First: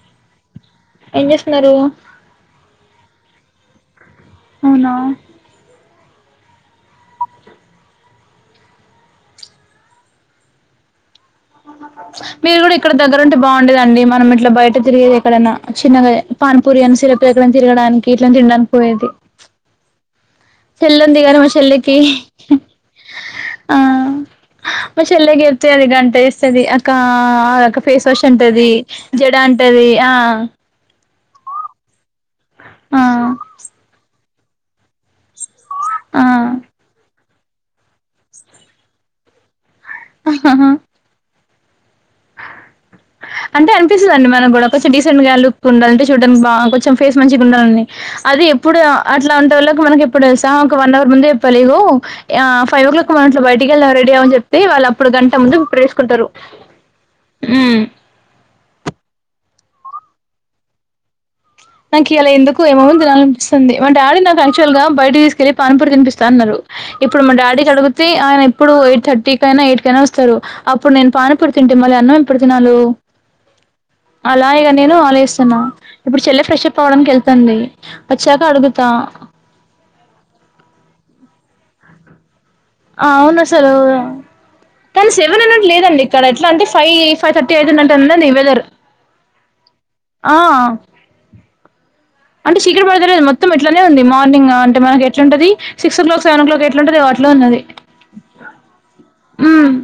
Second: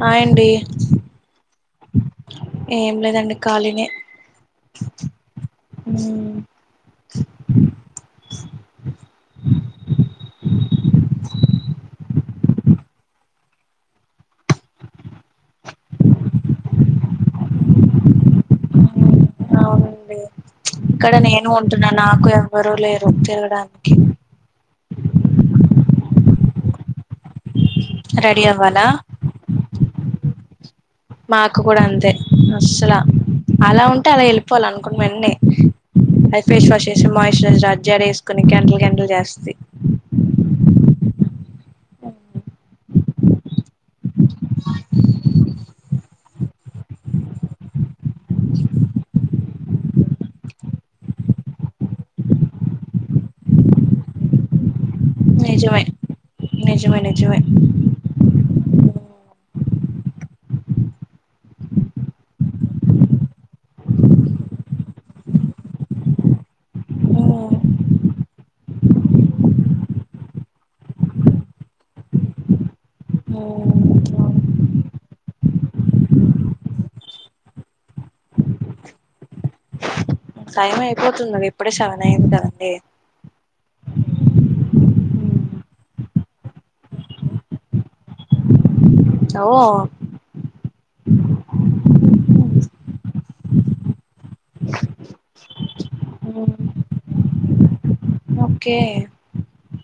Hi అండి ఏం చేస్తున్నారు ఏం లేదండి కాలినే అవునా మీరు కూడా ఇక్కడ దగ్గరుంటే బాగుండేదండి. మనం ఇట్లా బయట తిరిగేది ఎక్కడన్నా. చిన్నగా పానిపూరి అని సిరప్ ఎక్కడ తిరగడానికి ఇట్లా తినడానికి పోయేది. అవునండి ఇక్కడ చెల్లుంది గాని మా నేను ఉంటున్నా చెల్లకి నాకు ఎవ్వరూ లేరు ఆ తిరగడానికి మా చెల్లకి చెప్తే అది గంట చేస్తది అక్కా ఒ రకం ఫేస్ వాష్ రెడీ అంటది, అవ్వాలా జడా అంటది ఆ మా అక్క కూడా అంతే అసలా అలా ఉంటే అలా ఎళ్ళిపోవాలి అనుకున్న వెంటనే. ఆ అది ఫేస్ వాష్ చేసి, మాయిశ్చరైజర్ రాసి, జడ ఏసుకొని గెంటలు గెంటలు చేస్తది. ఆ అంటే అనిపిస్తదండి మనకు కూడా కొంచెం డీసెంట్ గా లుక్ ఉందంటే చూడడానికి బా కొంచెం ఫేస్ మంచిగా ఉండాలని అది ఎప్పుడు అట్లాంటోళ్ళకు మనకి ఎప్పుడు తెలుసా ఒక వన్ అవర్ ముందే చెప్పాలి ఇగో ఆ ఫైవ్ ఓ క్లాక్ మనం అట్లా బయటికి వెళ్దాం రెడీ అవ్వు అని చెప్తే వాళ్ళు అప్పుడు గంట ట ముందు ప్రిపేర్ నిజమే చేసుకుంటరు. నిజమే నిజమే హ్ నాకు ఇయాలా ఎందుకో ఏమేమో తినాలనిపిస్తుంది. మా డాడీ నాకు యాక్చువల్గా బయటకు తీసుకెళ్లి పానిపూరి తినిపిస్తా అన్నరు. ఇప్పుడు మా మ్మ్. డాడీకి అడుగుతే ఆయన ఇప్పుడు ఎయిట్ థర్టీ కైనా ఎయిట్ కైయినా వస్తరు. అప్పుడు నేను పానిపూరి తిని తింటే మళ్ళీ అన్నం ఎప్పుడు తినాలో. ఆ అలా ఇగా నేను ఆలోచిస్తున్నా ఇప్పుడు చెల్లె ఫ్రెషప్ అవడానికి వెళ్తుంది వచ్చాక అడుగుతా. టైం అయిపోతుంది మరి ఇప్పుడే సెవన్ అయింది కదా. అవును అసలు కని సెవెన్ మ్మ్. అన్నట్లే లేదండి ఇక్కడ ఎట్లా అంటే ఫైవ్ ఫైవ్ థర్టీ అయితున్నటు ఉందండి వెదర్. ఓ ఆ అంటే మ్మ్. చీకటి పడతలేదు మొత్తం ఇట్లనే ఉంది మార్నింగ్ అంటే మనకి ఎట్లుంటది six o'clock seven o'clock ఎట్ల ఉంటది ఓ అట్లే ఉన్నది. ఓకే ఉమ్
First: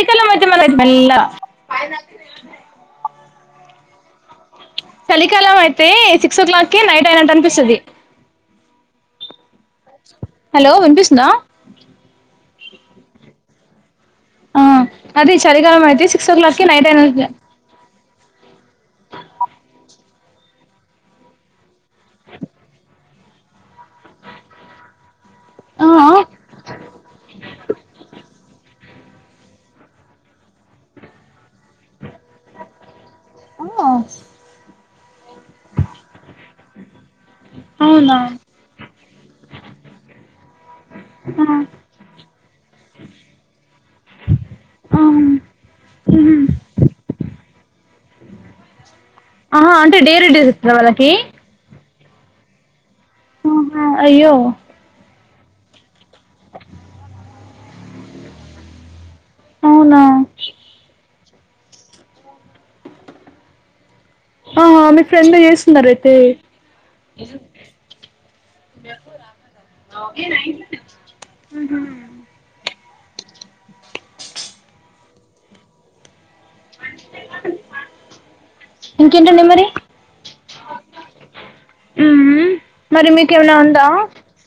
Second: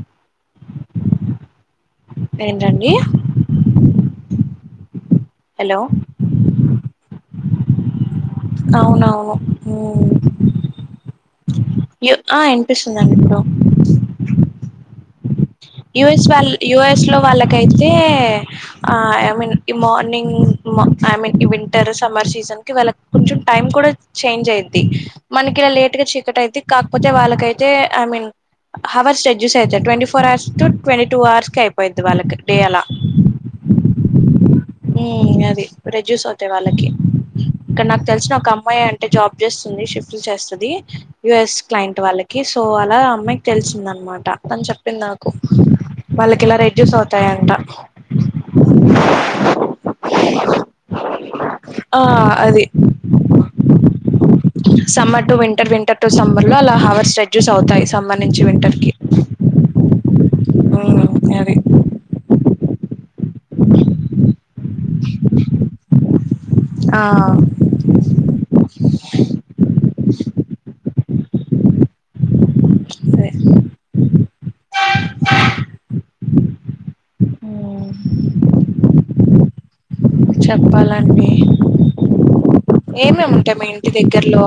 అకలా మధ్య మ [unintelligible] ఏంటండి చలికాలం హలో అయితే సిక్స్ ఓ క్లాక్ కే నైట్ అయినట్టు అనిపిస్తది అవునవును హలో వినిపిస్తుందా ఆ వినిపిస్తుందా అండి ఇప్పుడు ఆ అది చలికాలం అయితే యుఎస్ సిక్స్ ఓ వాళ్ళ క్లాక్కిి నైట్ యుఎస్ లో అయినటు వాళ్ళకైతే ఐ మీన్ ఈ morning I mean winter summer season కి వెళ్ళ కొంచెం టైమ్ కూడా చేంజ్ అయిది మనకి ఇలా ఆ లేట్ గా చీకటి అయిది కాకపోతే వాళ్ళకైతే ఐ మీన్ అవర్స్ రెడ్యూస్ అవుతది twenty four hours to twenty two hours క అయిపోద్ది వాళ్ళకి డే అలా అవునా ఉ అది రెజ్యూస్ అవుతాయి వాళ్ళకి ఇక్కడ నాకు అవునా తెలిసిన ఒక అమ్మాయి అంటే జాబ్ చేస్తుంది షిఫ్ట్ చేస్తుంది ఆ యుఎస్ క్లయింట్ వాళ్ళకి సో అలా అమ్మాయికి తెలిసింద అనమాట అని చెప్ప ప్పింది ఆ నాకు ఉహు వాళ్ళకి ఇలా రెడ్యూస్ అవుతాయంట ఆహా అంటే డైల డ్యూటీ ఇస్తురా వాళ్నకి ఆ అది అహా అయ్యో to winter winter to summer లో అలా అవర్స్ రేడ్యూస్వుతాయి సమ్మర్ నుంచి వింటర్ కి అవునా మ్ అది ఆ మీ ఫ్రెండ్ చేస్తున్నారు అయితే ఆ ఇ ఉమ్ అదే మ్ ఇంకేంటన్డి మరి చెప్పాలండి ఉమ్ మరి ఏమేం మీకేమైనా ఉంటాయి మా ఉందా ఇంటి దగ్గరలో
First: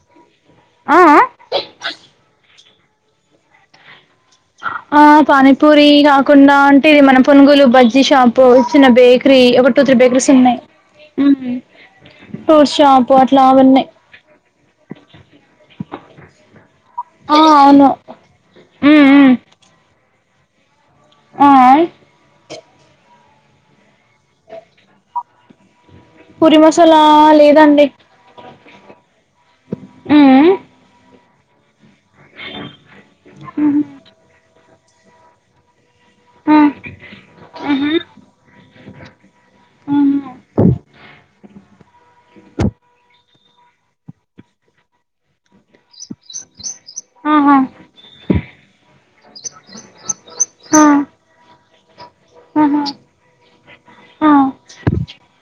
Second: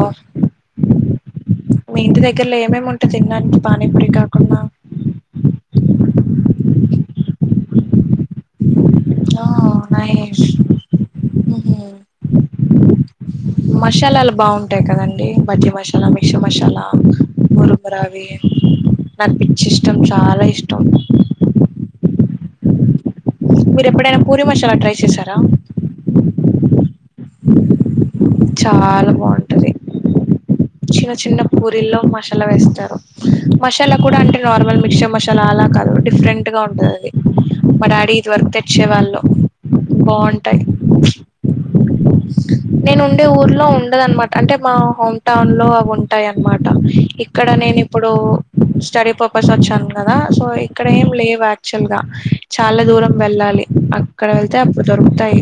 ఆ ఆ మీ ఇంటి దగ్గరలో ఏమేమి ఉంటయి తినడానికి పానీపూరి కాకుండా ఆ పానీపూరి కాకుండా అంటే ఇది మన పునుగులు బజ్జి షాప్ చిన్న బేకరీ ఆ ఒక టు త్రీ బేకరీసు ఉంన్నయి మషలాలు బాగుంటాయి కదండి బజీ మషలా మిక్సర్ మశలా ఆ అవును గురుగురావి ఉమ్ ఉమ్ నాకు పిచ్చి ఇష్టం చాలా ఇష్టం ఆ ఆ మీరు ఎప్పుడైనా పూరి మసాలా ట్రై చేశారా పూరి మసాలా లేదాండి చాలా బాగుంటది చిన్న చిన్న పూర్ రిల్లో మసాలా వేస్తారు మసాలా కూడా అంటే నార్మల్ మిక్చర్ మసాలా అలా కాదు డిఫరెంట్ గా ఆ ఉంటది అది మా ఆహా డాడీ ఇది తెచ్చే వాళ్ళు బాగుంటాయి నేను ఉండే ఊర్లో ఉండదన్నమాట అంటే మా హోమ్ టౌన్ లో అవి ఉంటాయి అన్నమాట ఇక్కడ నేను ఆ ఇప్పుడు స్టడీ పర్పస్ వచ్చాను కదా సో ఇక్కడ ఏం లేవు యాక్చువల్ గా చాలా ఆహా దూరం వెళ్ళాలి అక్కడ ఆ వెళ్తే అప్పుడు దొరుకుతాయి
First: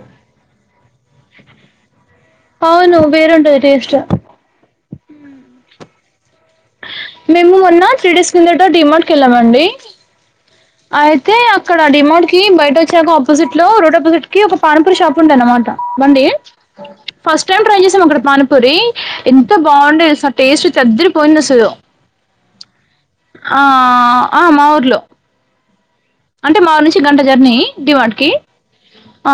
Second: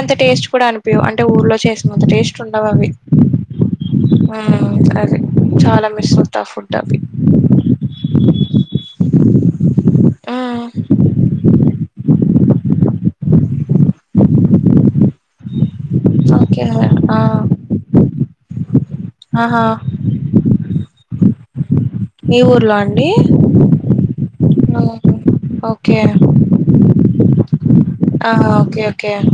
అంత టేస్ట్ కూడా ని అంటే ఊర్లో చేసినంత టేస్ట్ ఉండవు అవి అవును వేరుంటది టేస్ట్ ఉమ్ చాలా మిస్ అవుత మేము మొన్న త్రీ డేస్ కిందట డిమార్ట్ క వెళ్ళామండి మ్మ్ అయితే ఇక్కడ డిమార్ట్ కి బయట వచ్చాక ఆపోజిట్ లో రోడ్ అపోజిట్ కి ఒక పానపూరి షాప్ ఉండంది అనమాట బండి ఓకే ఆ ఫస్ట్ టైం ట్రై చేసాం అక్కడ పానిపూరి ఎంత ఆహా బాగుండే టేస్ట్ అదిరిపోయింది అసలు మీ ఊర్లో అండి ఆ ఆ మా మ్మ్ ఊర్లో ఓకే అంటే మా నుంచి గంట జర్నీ డివాడ్కి ఆహా ఓకే ఓకే ఆ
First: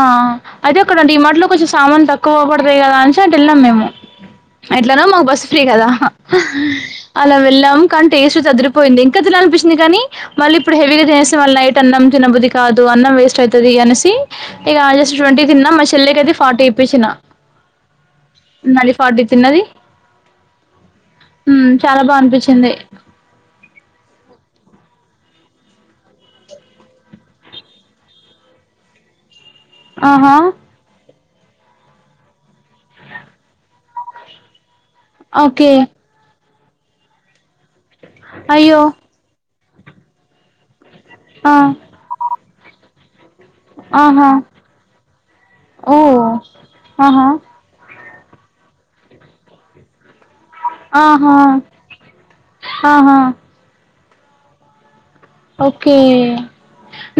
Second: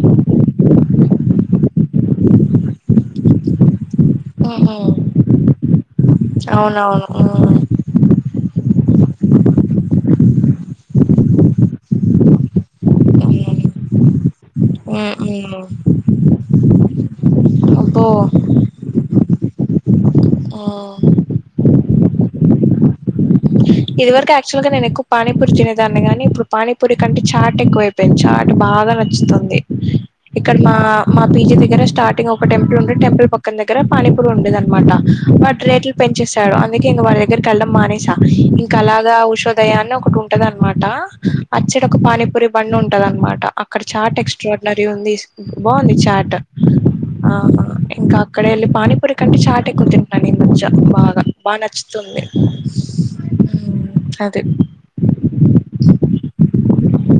అయితే ఒకక్కడంటడి ఈ మాటిలో కొంచెం సామానులు తక్కువ పోవకడదయి కదా అని చె అంటు వెళ్ళాం మేము మ్మ్ ఎట్లాన మాకు బస్సు ఫ్రీ కదా అవునవును అలా వెళ్ళాం కానీ టేస్ట్ తదు పోయింది ఇంకా తినల అనిపించింది కానీ మళ్ళీ ఇప్పుడు హెవీగా చేససి మళ్ళ నైట్ అన్నం తినబుది కాదు అన్నం మ్మ్ వేస్ట్ మ్మ్ అయితది అనేసి ఇక జస్ట్ ట్వంటీ తిన్నా మ చెల్లేకి అయిది ఫార్టీ ఇప్పించి అబ్బో నాది ఫార్టీ తిన్నది చాలా బా అనిపించింది ఇది వరకు యాక్చువల్ గా నేనుక్కు పా పనీపూరి తినేదాన్ని కానీ ఇప్పుడు పానీపూరి కంటే చాట్ ఎక్కువ అయిపోయింది చాట్ బాగా బాగా నచ్చుతుంది ఆహా! ఇక్కడ మా మా పీజీ దగ్గర స్టార్టింగ్ ఒక టెంపుల్ ఉండే టెంపుల్ పక్కన దగ్గర పాణనీపూర్ ఉండేద అనమాట వాట్ ఓకే. రేట్లు పెంచేస్తాడు అందుకే ఇంక వాళ్ళ దగ్గరకి వెళ్ళడం మానేసా ఇంకా అయ్యో! అలాగా ఉష దయాన్న ఒకటి ఉంటద అనమాట ఆ! అచ్చడ ఒక పానీపూరి బండి ఉంటది అనమాట అక్కడ చాట్ ఆహా! ఎక్స్ట్రాడినరీ ఉంది బాగుంది ఓహ్! చాట్ ఆహా! ఆ ఇంకా ఇక్కడా వీళ్ళు పనిపురి కంటే చాట్ ఎకు మంచ బాగా ఆహా! బాగా నచ్చుతుంది ఆహా! హ్మ్ అది ఓకే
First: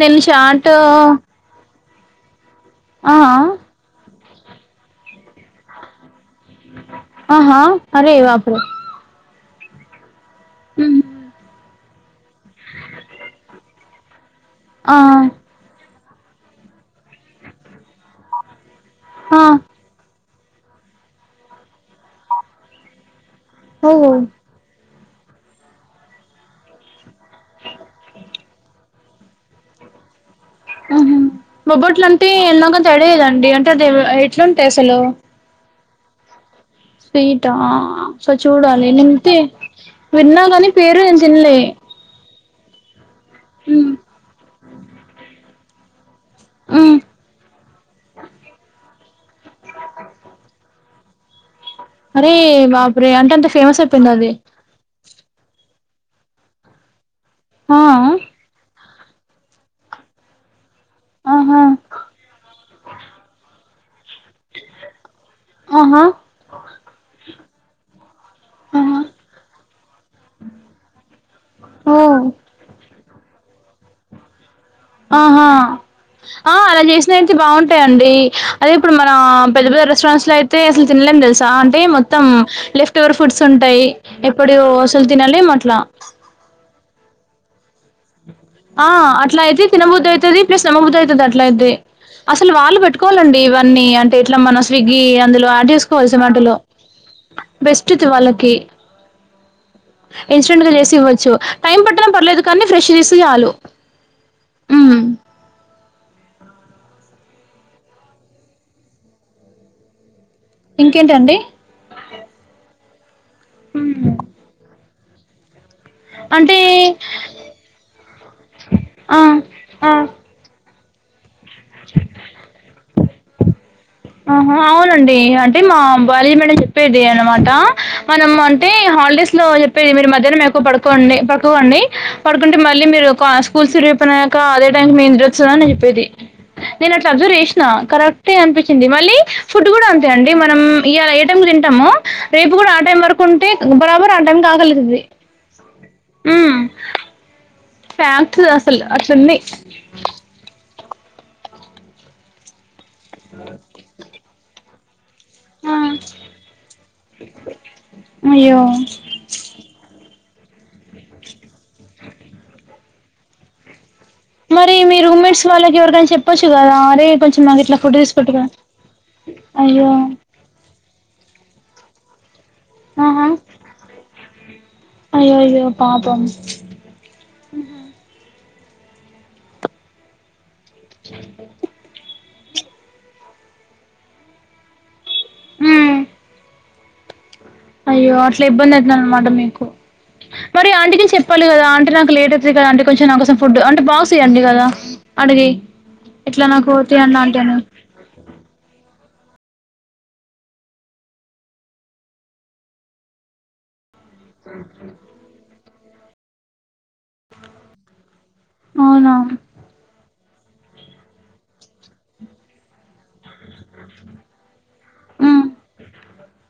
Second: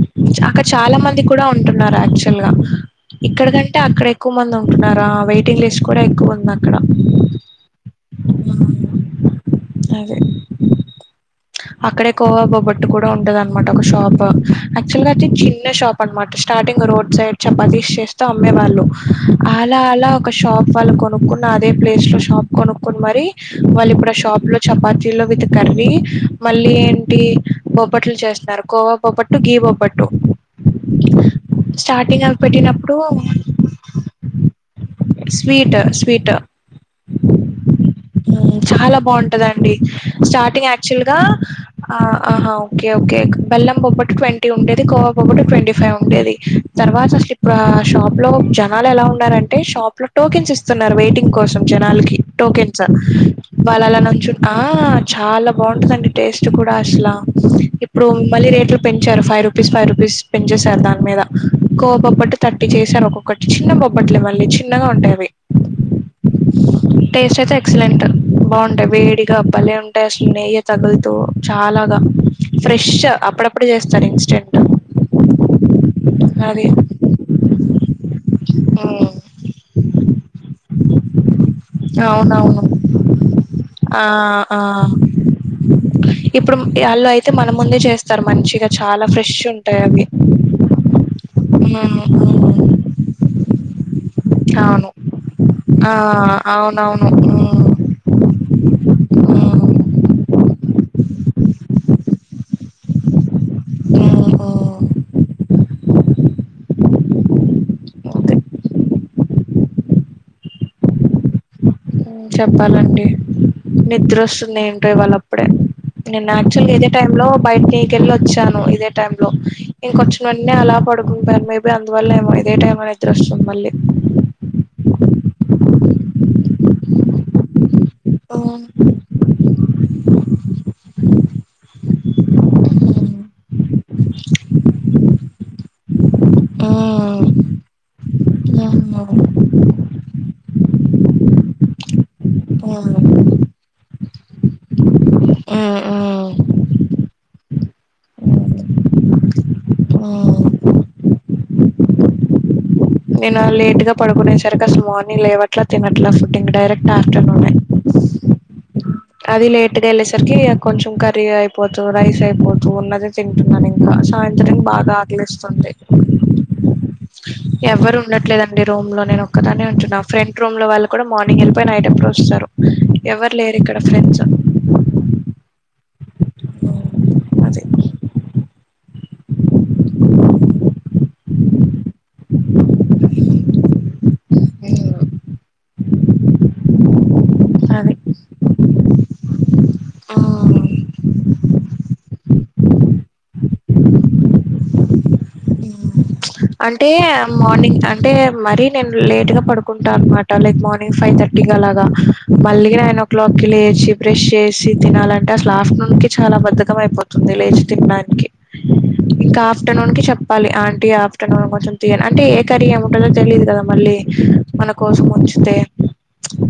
నేను అక్కడ షార్ట్ చాలా మంది కూడా యాక్చువల్ గా ఆ ఇక్కడ కంటే అక్కడ ఎక్కువ మంది ఉంటున్నా వెయిటింగ్ లిస్ట్ కూడా ఎక్కువంది ఆహా అరే వాపర అదే మ్మ్ అక్కడే కోవాబొబట్టు కూడా ఉంటద అనమాట ఒక షాప్ ఆ యాక్చువల్ గా అయితే చిన్న షాప్ అనమాట స్టార్టింగ్ రోడ్ సైడ్ చపాతి చేస్తూ అమ్మేవాళ్ళు ఆ అలా అలా ఒక షాప్ వాళ్ళు కొనుక్కున్న అదే ప్లేస్ లో షాప్ కొనుక్కుని మరి ఓ వాళ్ళు ఇప్పుడు ఆ షాప్ లో చపాతి తి విత్ కర్రీ మళ్ళీ ఏంటి బొప్పట్లు చేస్తున్నారు కోవా బొప్పట్టు గీ బొప్పట్టు ఆహ మొబ్బొట్లు అంటే ఎన్నోకంత పెట్టినప్పుడు తడయదండి అంటే అది ఎట్లుంటే అసలు స్వీట్ స్వీట్ స్వీట్ సో హ్మ్. చూడాలి చాలా నింతే బాగుంటదండి విన్నా కాని స్టార్టింగ్ పేరు యాక్చువల్ నేను తినలే ఓకే ఓకే బెల్లం హ్మ్ బొప్పట్ ట్వంట్ డేది కోవ బొప్పట్లు ట్వంటీ ఫైవ్ ఉంటేది హ్మ్ తర్వాత అసలు ఇప్పుడు షాప్ లో జనాలు ఎలా ఉన్నారంటే షాప్ లో టోకెన్స్ ఇస్తున్నారు వెయిటింగ్ కోస్ సం జనాలకి అరే టోకెన్స్ బాప్రే అంటే అంత ఫేమస్ వాళ్ళ అలా అయిపోయిందా అది నుంచ ఆ చాలా బాగుంటందండి టేస్ట్ కూడా అసలు ఆ ఇప్పుడు మళ్ళీ రేట్ పెంచారు ఫైవ్ రూపీస్ ఫైవ్ రూపీస్ పెంచేశారు దాని మీద ఆహా కోవ బొప్పట్లు తట్ చేశారు ఒక్కొక్కటి చిన్న బొప్పట్లు మళ్ళీ చిన్నగా ఉంటాయి అవి ఆహా టేస్ట్ అయితే ఎక్సలెంట్ బాగుంటాయి ఆహా వేడిగా బలే ఉంటయి అసలు నయ్య తగులుత చాలాగా ఓ ఫ్రెష్ అప్పుడప్పుడు చేస్తారు ఇన్స్టెంట్ ఆహా ఆ అది అలా చేసిన అయితే బాగుంటాయిండి అదే ఇప్పుడు మన పెద్ద పెద్ద రెస్టారెంట్స్ లో అయి తే అసలు తినాలేం చ అంటే మొత్తం అవునవును లెఫ్ట్ ఓవర్ ఫుడ్స్ ఉంటాయి ఆ ఎప్పుడు ఆ అసలు తినాలేం అట్లా ఇప్పుడు ఎల్లో అయితే మనం ముందే చేస్తారు మంచిగా ఆ! చాలా ఫ్రెష్ అట్లా అయితే ఉంటాయి అవి తినబుద్దయితది పాలు పెట్టుకోవాలండి ఇవన్నీ అంటే ఇట్లా మనం అవును స్విగ్గి అందులో యాడ్ ఆ చేసుకోవల్సి జోమాటోలో అవునవును బెస్ట్ వాళ్లకి హ్మ్ ఇన్సిడెంట్ గా చేసి ఇవ్వచ్చు టైం పట్టడం పర్లేదు కానీ ఫ్రెష్ గా ఇస్తే చాలు మ్మ్ మ్మ్ హ్మ్ మ్మ్ అదే ఇంకేంటండి చెప్పాలండి నిద్ర వస్తుంది ఏంటో ఇవాళ అప్పుడే నేను అంటే యాక్చువల్గా ఇదే టై లో బయట నికెళ్లి వచ్చాను ఇదే టై ఆ! లో ఆ! ఇంకొచ్చంవన్న అలా పడు మేబీ అందువల్ల ఏమో ఇదే టైం నిద్రొస్తుంది మళ్ళీ ఆహా అవునండి అంటే మా కాలేజీ మేడం చెప్పేది అనమాట మనం అంటే హాలిడేస్ లో మీరు మధ్యాహ్నం ఎక్కువ పడుకోండి పడుటుకోండి పడుకుంటే మళ్ళీ మీరు స్కూల్స్ రూపోయినాక అదే [unintelligible] అని చెప్పేది నేను అట్లా అబ్జర్వ్ చేసిన కరెక్టే అనిపించింది మళ్ళీ ఫు ఫుడ్ కూడ అంతే అండి మనం ఈయాల ఏ టైం తింటామో రేపు కూడా ఆ టైం వరకు ఉంటే బరాబర్ ఆ టైం కి ఆకలైతది ఆ ఆ హ్మ్. ఫ్యాక్ట్స్ అసలు అట్లుంది ఆ నేను లేట్ గా పడుకునే సరిగా సుమార్ లేవట్లా ఆ! తినట్లా ఫుటింగ్ డైరెక్ట్ ఆఫ్టర్నూన్నే అయ్యో! అది లేట్ గా వెళ్ళేసరికి కొంచెం కర్రీ అయిపోతు రైస్ అయిపోతు ఉన్నదే తింటున్నాను సాయంత్రం మరి బాగ మీ రూమ్‌మేట్స్ ఆకలేస్తుంది వాళ్ళకి ఎవరికైనా చెప్పొచ్చు గదా! అరే కొంచెం నాకు ఇట్లా ఎవరు ఫుడ్ తీసుపెట్టురా ఉండట్లేదండి రూమ్ లో నేను ఒక్కదనే అయ్యో ఉంటును ఫ్రెంట్ రూమ్ లో వాళ్ళ కూడా మార్నింగ్ వెళ్ళిపోయి నైట్ ఎప్పుడో వస్తారు ఆహా ఎవరు లేరు ఇక్కడ ఫ్రెండ్స్ అయ్యో అయ్యో పాపం అది హు అది అయ్యో అట్లా ఇబ్బంది అవుతుందనమాట మీకు మరి ఆంటికించి చెప్పాలి కదా అంటే నాకు లేట్ అవుంది కదా అంటే కొంచం నాకోసం ఫుడ్ అంటే బాక్స్ ఇ్యండి కదా అడుగే అంటే మార్నింగ్ అంటే మరి నేను లేట్గ పడుకుంటా అనమాట లైక్ మార్నింగ్ ఫైవ్ థర్టీ అలాగా మళ్ళీ నైన్ ఓ క్లాక్ కి లేచి బ్రెష్ చేసి తినాలంటే అసలు ఆఫటర్నూన్ కి చాల బద్ద పోతుంది లేచి తినడానికి అవునా ఇంకా ఆఫ్టర్నూన్ కి చెప్పాలి ఆ కొంచెం తీయి అంటే ఏ కర్రీ ఏము ఉంటుందో తెలియదు కదా మళ్ళీ మన కోసం ఉమ్ ఉంచితే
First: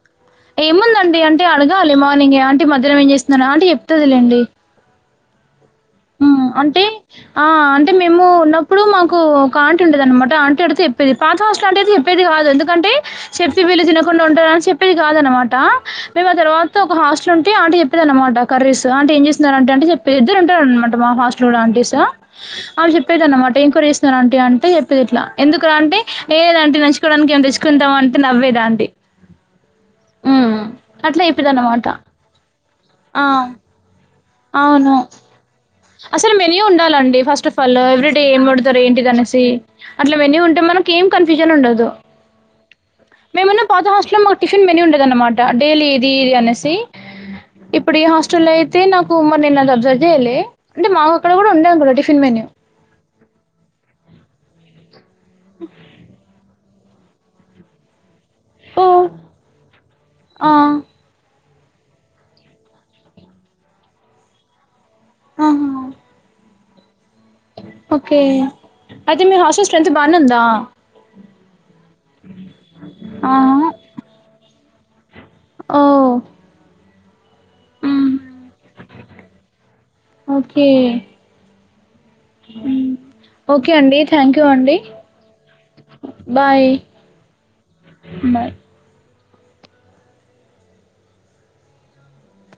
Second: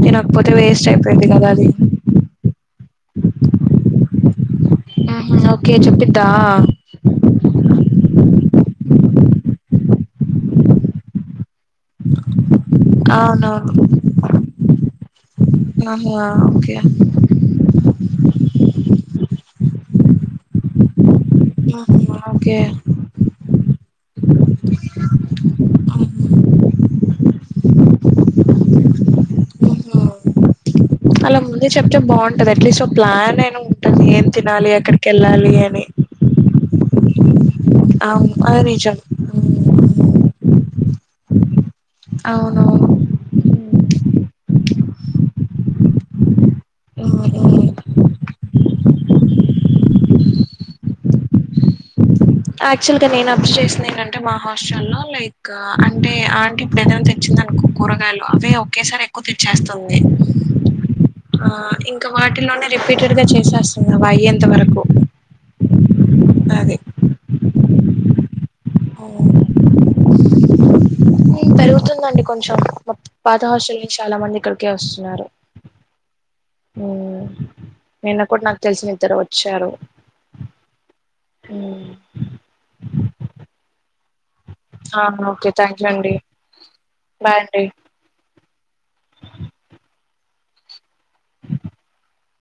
నేనుకపోతే వేస్ట్ ఏముందండి అయిపోయిది అంటే కదా అది అడగాలి మార్నింగే ఆంటీ ఏం చేస్తున్నారో అంటి చెప్తుందిలేండి ఆ అంటే ఆ అంటే మేము ఉన్నప్పుడు మాకు క ఉండేది అనమాట ఆంటి అడుగుతే చెప్పేది పాత ఇట్లాది చెప్పేది కాదు ఎందుకంటే చెప్పి అవునవును వీళ్ళు తినకుండా ఉంటార అని చెప్పేది కాదు అనమాట ఆహా మేము ఆ తర్వాత ఓకే మాకు ఒక హాస్టల్ ఉంటే ఆంటీ చెప్పేది అనమాట క్రీస్ అంటే ఏం చేస అంట అంటే చెప్పేది మాట మా హాస్టల్ ఓకే అ చెప్పేదిన్నమాట ఎంక్వైరీ చేస్తున్నారుంట అంటే చెప్పేది ఇట్లా ఎందుకు అంటే ఏదంటే నచ్చువడానికి ఏం తెచ్చుకుందాం అంటే నవ్వేదా ఆ అలా ముందే చెప్తే బాగుంటది అట్లీస్ట్ ఒక ఆ! ప్లాన్ అయినా ఉంటది ఏం తినాలి అవును. ఎక్కడికి వెళ్ళాలి అని అసలు మెన్యూ ఉండాలండి ఫస్ట్ ఆఫ్ ఆల్ ఎవ్రీడే అవును ఏం అది పెడతారు నిజం ఏంటి అనేసి అట్లా మెన్యూ ఉంటే మ మనకి ఎం కన్ఫూషన్ ఉండదు అవును మేమున్న పాత హాస్టలే [unintelligible] మెనూ ఉండేది అనమాట డైలీ ఇది ఇది అనే ఇప్పుడు ఎ హాస్ అయితే నాకు మరి అ అబ్జర్వ చేయాలే అంటే మాకు అక్కడ కూడా ఉండ యాక్చువల్ గా నేను అబ్జర్వ్ చేసింది ఏంటంటే మా హాస్ట లో లైక్ అంటే ఇప్పుడు ఏదైనా తెచ్చింది అనుకో కూరగాయలు అవి ఒకేసారి ఎక్కువ తెచ్చేస్తుంది ఆ ఇంకా వాటిలోనే రిపీటెడ్ గా చేసేస్తుంది అవి అయ్యేంత వరకు. అహ. అది ఓకే అయితే మీ హాస్టల్ స్ట్రెంత్ బానే ఉందా. ఉమ్ పెరుగుతుందండి కొంచెం మా పాత ఆహా. హాస్టల్ చాలా మంది ఇక్కడికే వస్తున్నారు. ఓ. హ్మ్ మ్మ్. నిన్న కూడా నాకు తెలిసిన ఇద్దరు వచ్చారు. ఓకే మ్ మ్ ఓకే అండి. థాంక్యూ అండి ఆ ఓకే థ్యాంక్ యూ అండి బాయ్. బాయ్ అండి